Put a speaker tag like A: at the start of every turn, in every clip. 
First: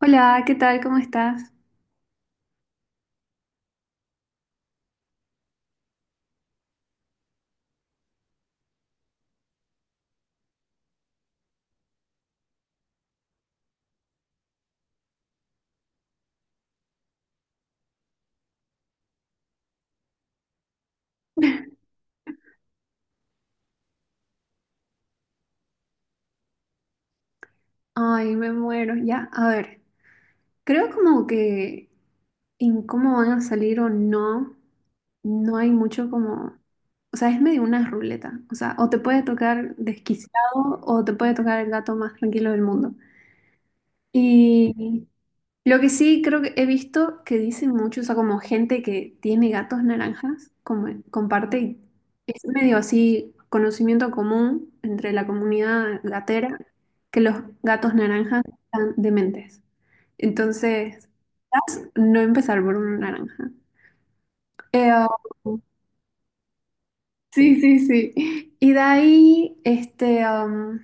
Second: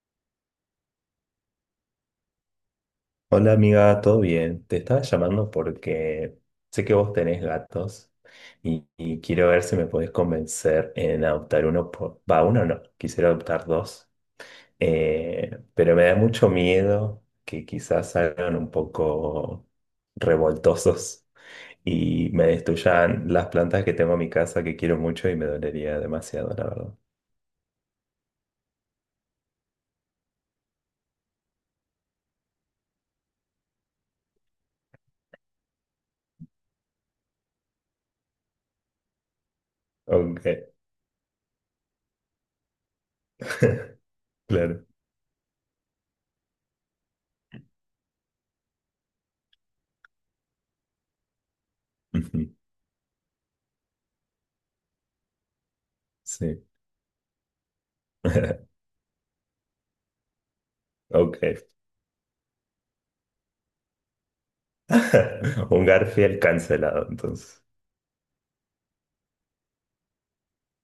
A: Hola, ¿qué tal? ¿Cómo estás?
B: Hola amiga, ¿todo bien? Te estaba llamando porque sé que vos tenés gatos y quiero ver si me podés convencer en adoptar uno, va, uno no, quisiera adoptar dos. Pero me da mucho miedo que quizás salgan un poco revoltosos y me destruyan las plantas que tengo en mi casa que quiero mucho y me dolería demasiado, la verdad.
A: Ay, me muero. Ya, a ver, creo como que en cómo van a salir o no, no hay mucho como, o sea, es medio una ruleta. O sea, o te puede tocar desquiciado
B: Ok.
A: o te puede tocar el gato más tranquilo del mundo. Mm.
B: Claro.
A: Y lo que sí creo que he visto que dicen mucho, o sea, como gente que tiene gatos naranjas, como comparte, y
B: Ujú.
A: es medio así conocimiento común entre la comunidad gatera,
B: Sí.
A: que los gatos naranjas están dementes. Entonces,
B: Ok.
A: no empezar por uno naranja. Eh, um,
B: Un Garfield cancelado,
A: sí,
B: entonces.
A: sí, sí. Y de ahí, este,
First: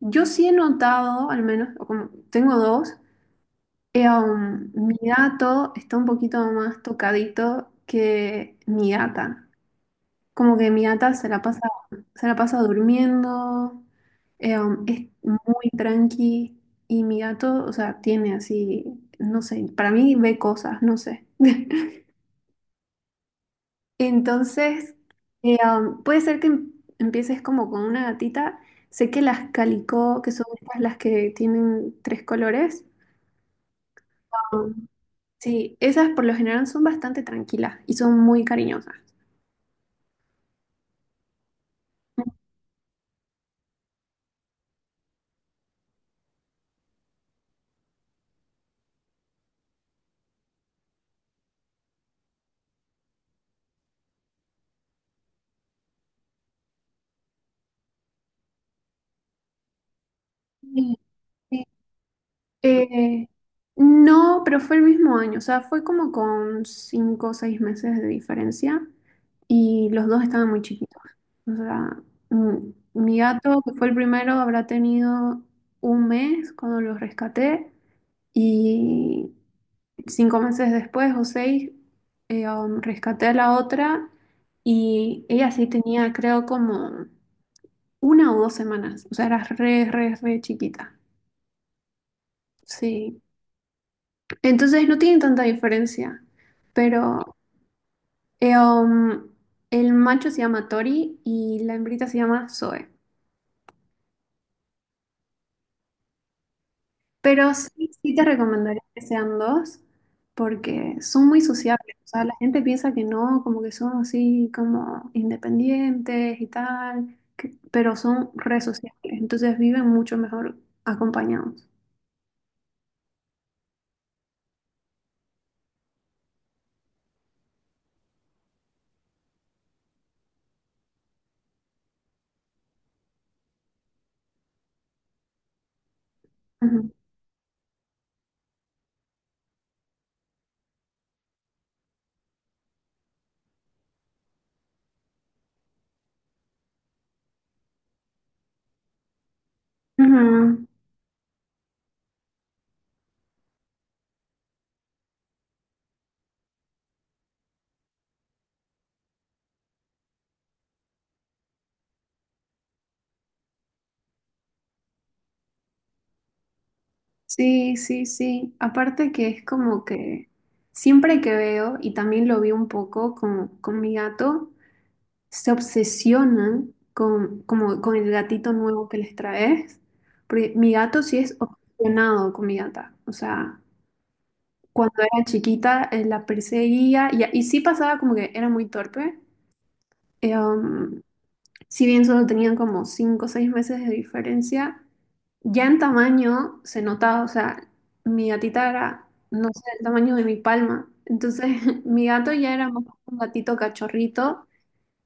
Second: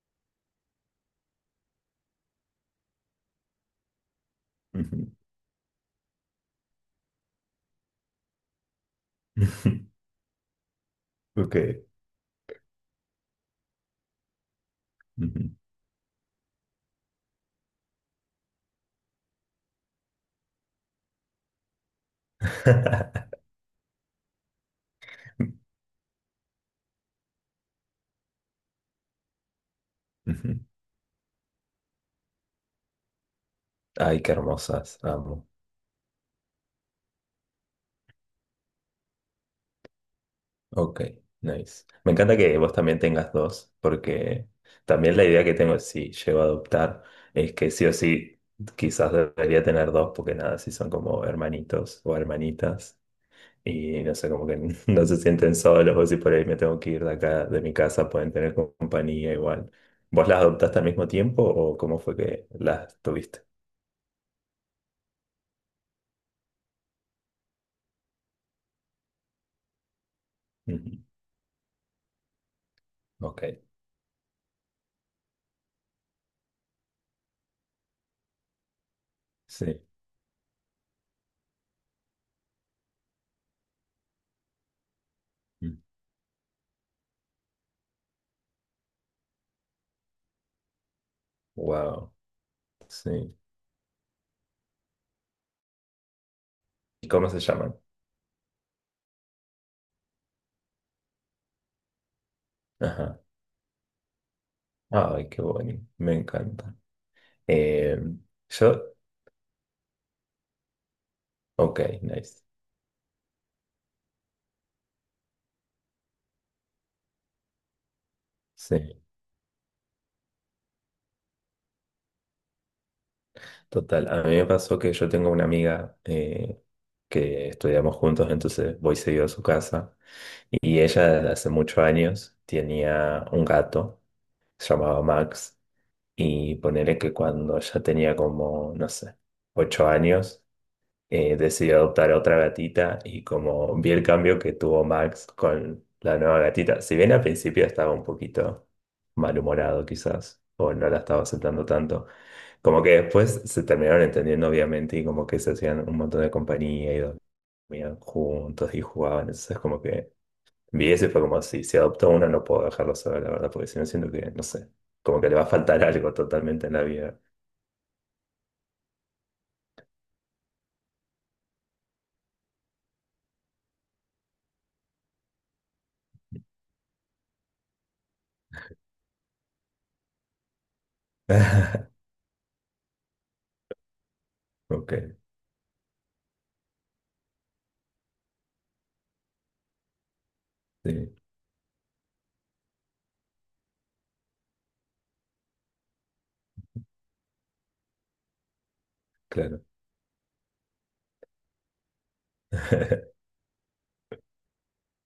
A: yo sí he notado, al menos, o como tengo dos. Mi
B: Ujú.
A: gato está un poquito más tocadito que mi gata. Como que mi gata
B: Ok.
A: se la pasa durmiendo, es
B: Ujú.
A: muy tranqui, y mi gato, o sea, tiene así, no sé, para mí ve cosas, no sé. Entonces, puede ser que empieces como con una gatita. Sé que las calicó, que son
B: Ujú.
A: estas las que tienen tres colores.
B: Ay, qué
A: um,
B: hermosas, amo.
A: Sí, esas por lo general son bastante tranquilas y son muy cariñosas.
B: Ok, nice. Me encanta que vos también tengas dos, porque también la idea que tengo, si llego a adoptar, es que sí o sí, quizás debería tener dos, porque nada, si son como hermanitos o hermanitas. Y no sé, como que no se sienten solos, o si por ahí me tengo que ir de acá, de mi casa, pueden tener compañía igual. ¿Vos las adoptaste al
A: Sí,
B: mismo tiempo
A: sí.
B: o cómo fue que las
A: Eh,
B: tuviste?
A: no, pero fue el mismo año, o sea, fue como con 5 o 6 meses de diferencia y los dos estaban muy chiquitos.
B: Ujú,
A: O sea, mm, mi
B: ok,
A: gato, que fue el primero, habrá tenido un mes cuando los rescaté, y
B: sí.
A: 5 meses después o seis rescaté a la otra, y ella sí tenía, creo, como 1 o 2 semanas, o sea, era re, re, re chiquita.
B: Wow,
A: Sí.
B: sí.
A: Entonces no tienen tanta diferencia,
B: ¿Y cómo
A: pero
B: se llaman?
A: eh, um, el macho se llama Tori y la hembrita se llama Zoe.
B: Ajá. Ay, qué bonito, me encanta.
A: Pero sí,
B: Eh,
A: sí te recomendaría
B: yo,
A: que sean dos porque son muy
B: ok,
A: sociables. O sea, la
B: nice.
A: gente piensa que no, como que son así como independientes y tal, que- pero son re
B: Sí.
A: sociables. Entonces viven mucho mejor acompañados.
B: Total, a mí me pasó que yo tengo una amiga que estudiamos juntos, entonces voy seguido a su casa y ella desde hace muchos años tenía un gato, se llamaba Max, y
A: Ujú.
B: ponele que cuando ya tenía como, no sé, 8 años, decidí adoptar a otra gatita y como vi el cambio que tuvo Max con la nueva gatita, si bien al principio estaba un poquito malhumorado quizás,
A: Ujú.
B: o no la estaba aceptando tanto, como que después se terminaron entendiendo obviamente y como que se hacían un montón de compañía y dormían juntos y jugaban, entonces como que vi eso y fue como si adopto una no puedo dejarlo sola, la verdad, porque si no siento que, no sé, como que le va a faltar algo totalmente en la vida.
A: Sí, sí, sí. Aparte que es como que siempre que veo, y también lo vi un poco con mi gato, se obsesionan con, como, con el gatito nuevo que les traes. Porque mi gato sí es obsesionado con mi gata. O sea, cuando
B: Ok,
A: era chiquita, la perseguía y sí pasaba como que era muy torpe. Eh, um,
B: sí,
A: si bien solo tenían como 5 o 6 meses de diferencia, ya en tamaño se notaba, o sea, mi gatita era, no sé,
B: claro.
A: el tamaño de mi palma. Entonces, mi gato ya era más un gatito cachorrito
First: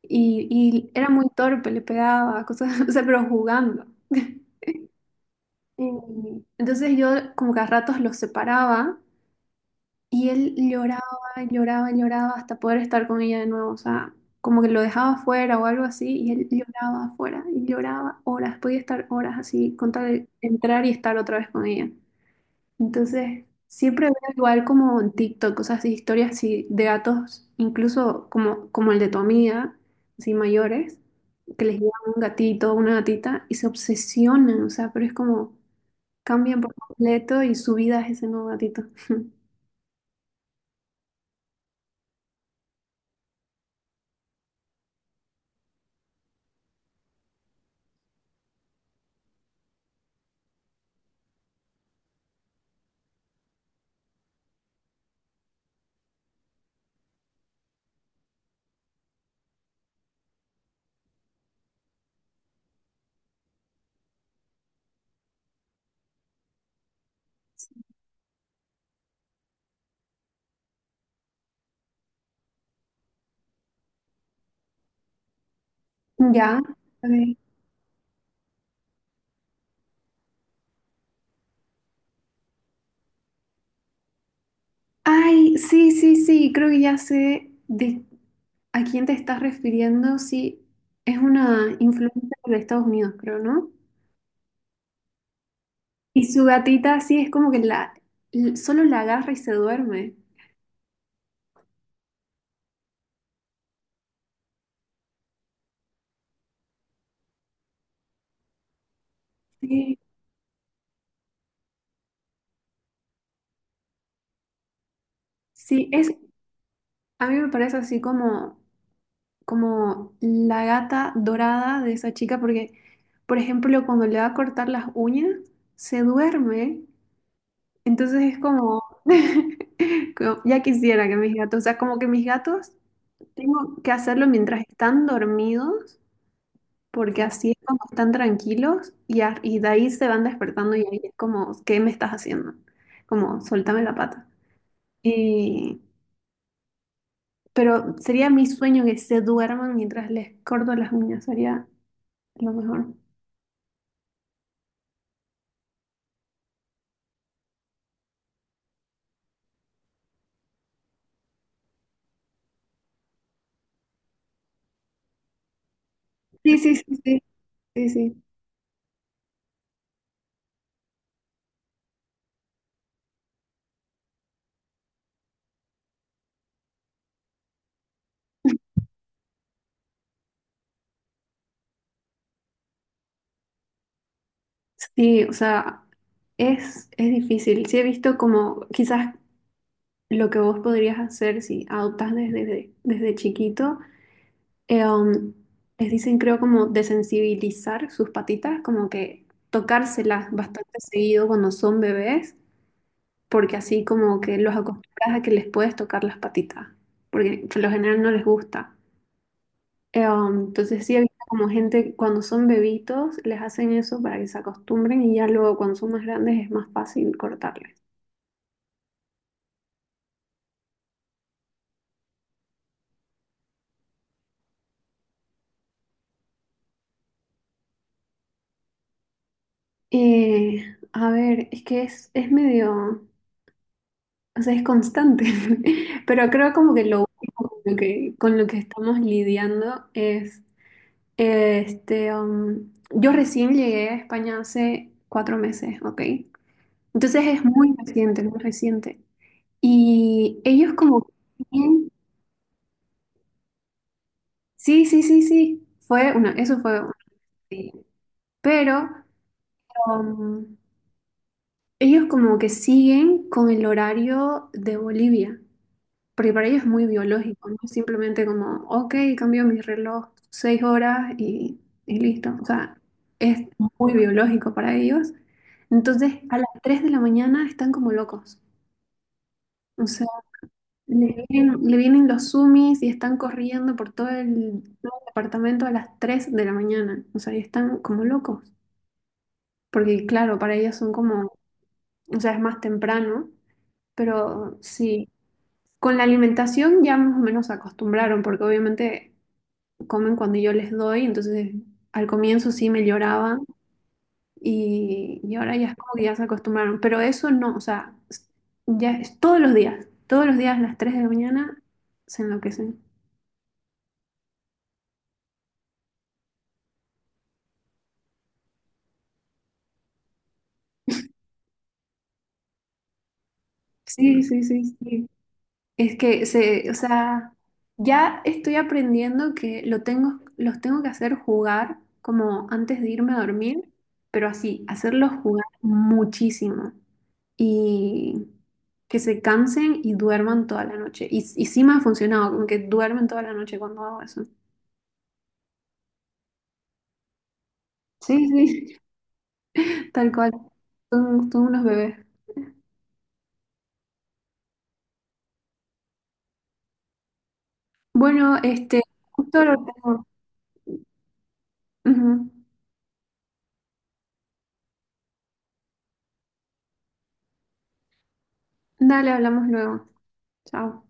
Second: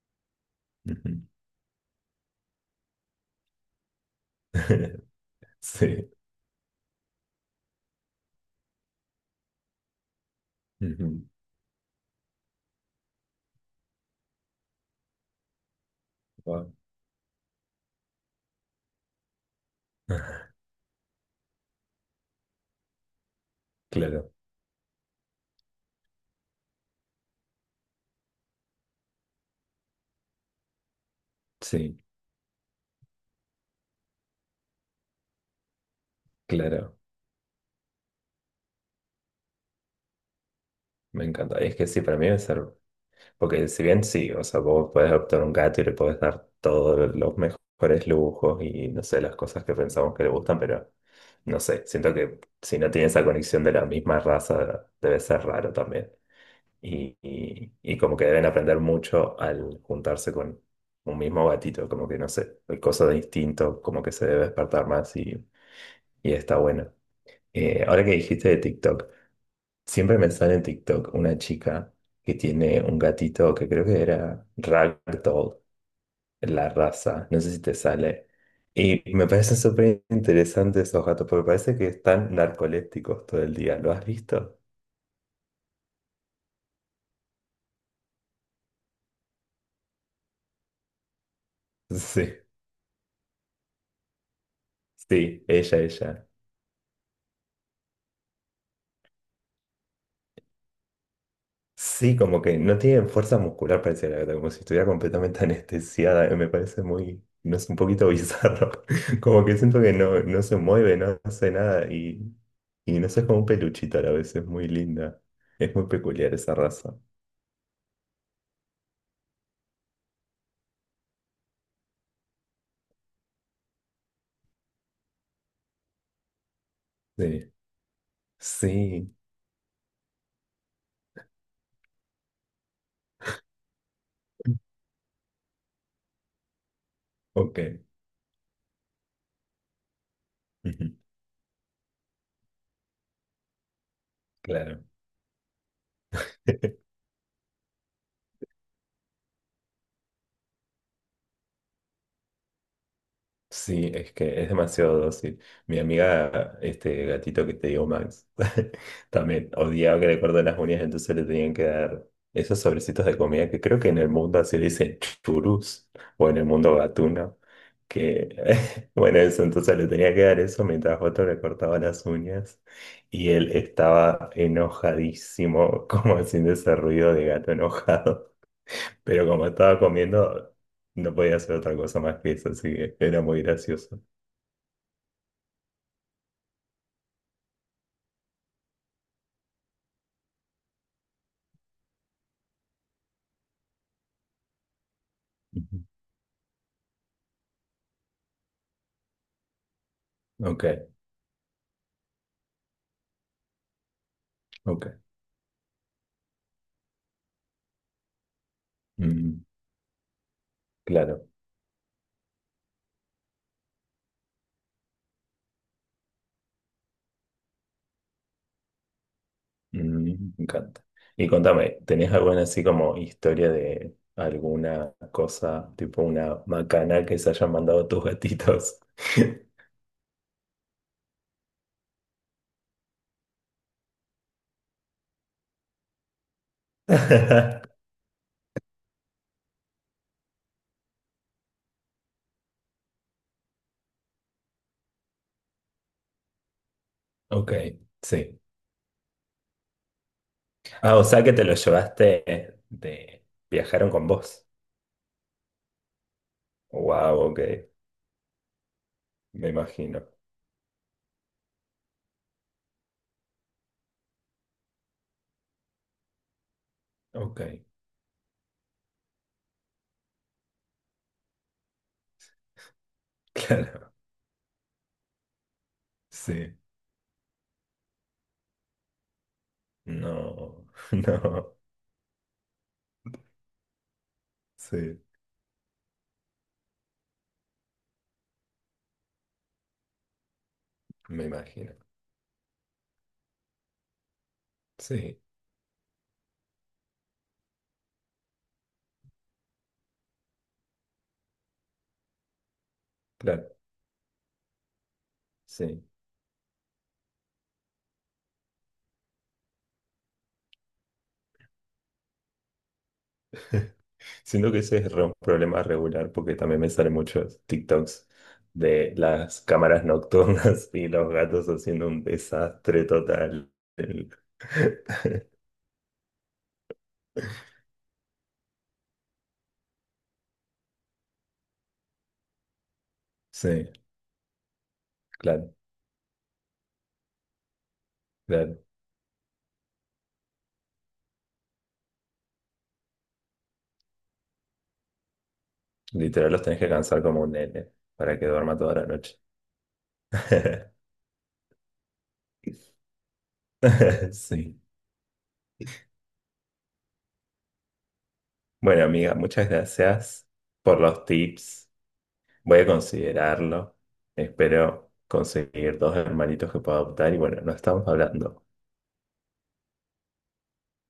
A: y era
B: Ujú.
A: muy torpe, le pegaba, cosas, o sea, pero jugando.
B: Sí.
A: Y Entonces yo como que a ratos los separaba, y él lloraba,
B: Ujú.
A: lloraba, lloraba hasta poder estar con ella de nuevo. O sea, como que lo dejaba afuera o algo así, y él
B: Ah,
A: lloraba afuera, y lloraba horas, podía estar horas así, con tal de entrar y estar otra vez con ella. Entonces, siempre veo
B: claro,
A: igual como en TikTok, cosas así, historias así de gatos, incluso como, como el de tu amiga, así mayores, que les llevan
B: sí,
A: un gatito, una gatita, y se obsesionan, o sea, pero es como cambian por
B: claro.
A: completo y su vida es ese nuevo gatito.
B: Me encanta. Es que sí, para mí debe ser. Porque si bien sí, o sea, vos podés adoptar un gato y le podés dar todos los mejores lujos y no sé, las cosas que pensamos que le gustan, pero no sé, siento que si no tiene esa conexión de la misma raza, debe ser raro también. Y como que deben aprender mucho al juntarse con un mismo gatito, como que no sé, hay cosas de instinto, como que se debe despertar más y está bueno. Ahora que dijiste de TikTok, siempre me sale en TikTok una chica que tiene un gatito que creo que era Ragdoll,
A: Ya.
B: la raza,
A: Ok.
B: no sé si te sale. Y me parecen súper interesantes esos gatos, porque parece que están narcolépticos todo el día. ¿Lo has visto?
A: Ay, sí, sí, sí, creo que ya sé de a quién te estás refiriendo. Sí, es una influencer
B: Sí,
A: de Estados Unidos, creo, ¿no?
B: sí, ella,
A: Y
B: ella.
A: su gatita, sí, es como que la, solo la agarra y se duerme.
B: Sí, como que no tiene fuerza muscular, parece la gata, como si estuviera completamente anestesiada. Me parece muy, no es un poquito bizarro. Como que siento que
A: Sí,
B: no, no se mueve, no hace nada y, y no sé, es como un peluchito a la vez, es muy linda. Es muy
A: sí, es,
B: peculiar esa raza.
A: a mí me parece así como, como la gata dorada de esa chica, porque, por ejemplo, cuando le va a cortar las uñas, se duerme.
B: Sí,
A: Entonces es como,
B: sí,
A: como, ya quisiera que mis gatos, o sea, como que mis gatos. Tengo que hacerlo mientras están dormidos, porque así es
B: ok,
A: como están tranquilos, y, y de ahí se van despertando y ahí
B: ujú,
A: es como, ¿qué me estás haciendo? Como, suéltame la pata.
B: claro.
A: Y, pero sería mi sueño que se duerman mientras les corto las uñas, sería lo mejor.
B: Sí, es que es demasiado dócil. Mi amiga, este gatito que te digo, Max, también odiaba que le corten las uñas, entonces le tenían que dar esos sobrecitos de comida que creo que en el mundo así le dicen churus o en el
A: Sí,
B: mundo
A: sí, sí, sí,
B: gatuno,
A: sí, sí.
B: que bueno, eso, entonces le tenía que dar eso mientras otro le cortaba las uñas y él estaba enojadísimo, como haciendo ese ruido de gato enojado, pero como estaba comiendo... No podía hacer otra cosa más que eso, así que era muy gracioso.
A: Sí, o sea, es difícil. Sí he visto como quizás lo que vos podrías hacer si adoptas desde, desde chiquito eh, um,
B: Ujú.
A: les dicen, creo, como desensibilizar sus patitas, como que tocárselas bastante
B: Ok,
A: seguido cuando son bebés, porque así como que los acostumbras
B: ok.
A: a que les puedes tocar las patitas, porque por lo general no les gusta.
B: Mm,
A: Entonces sí, he visto
B: claro.
A: como gente cuando son bebitos les hacen eso para que se acostumbren, y ya luego cuando son más grandes es más fácil cortarles.
B: Mm, me encanta. Y contame, ¿tenés alguna así como historia de alguna cosa, tipo una macana que se hayan mandado tus gatitos?
A: Eh, a ver, es que es medio... O sea, es constante, pero creo como que lo único con lo que estamos lidiando es, este, yo recién llegué a España hace 4 meses, ¿ok? Entonces es
B: Ok,
A: muy reciente, muy
B: sí.
A: reciente. Y ellos
B: Ah,
A: como,
B: o
A: que-
B: sea que te lo llevaste de... Viajaron con vos.
A: sí, sí, sí, sí, fue una, eso fue una
B: Wow, ok,
A: tontería. Pero
B: me imagino.
A: um, ellos como que siguen con el horario de Bolivia. Porque para ellos es muy
B: Ok,
A: biológico, no es simplemente como, ok, cambio mi reloj 6 horas y listo. O sea, es muy
B: claro,
A: biológico para ellos. Entonces, a las
B: sí.
A: 3 de la mañana están como locos. O sea,
B: No, no,
A: le vienen los sumis y están corriendo por todo
B: sí,
A: el departamento a las 3 de la mañana. O sea, y están como locos. Porque, claro, para ellos son
B: me
A: como,
B: imagino.
A: o sea, es más temprano, pero sí.
B: Sí,
A: Con la alimentación ya más o menos se acostumbraron, porque obviamente comen cuando yo les doy, entonces al comienzo sí me lloraban,
B: claro,
A: y ahora ya es
B: sí.
A: como que ya se acostumbraron, pero eso no, o sea, ya es todos los días a las 3 de la mañana se enloquecen.
B: Siento que ese es un problema regular porque también me salen muchos TikToks de las cámaras nocturnas y los gatos haciendo un desastre total. El-
A: Sí, sí, sí, sí. Es que se, o sea, ya estoy aprendiendo que lo tengo, los tengo que hacer jugar como antes de irme a dormir,
B: Sí,
A: pero así, hacerlos jugar
B: claro,
A: muchísimo y
B: claro.
A: que se cansen y duerman toda la noche. Y sí me ha funcionado, como que duermen toda la noche cuando hago eso.
B: Literal los tenés que cansar como un nene para que
A: Sí,
B: duerma toda
A: sí,
B: la noche.
A: tal cual. Son, son unos bebés.
B: Sí.
A: Bueno, este,
B: Bueno, amiga,
A: justo
B: muchas
A: lo tengo.
B: gracias por los tips.
A: Ujú.
B: Voy a considerarlo. Espero conseguir dos hermanitos que pueda adoptar y bueno, nos estamos hablando.
A: Dale, hablamos luego. Chao.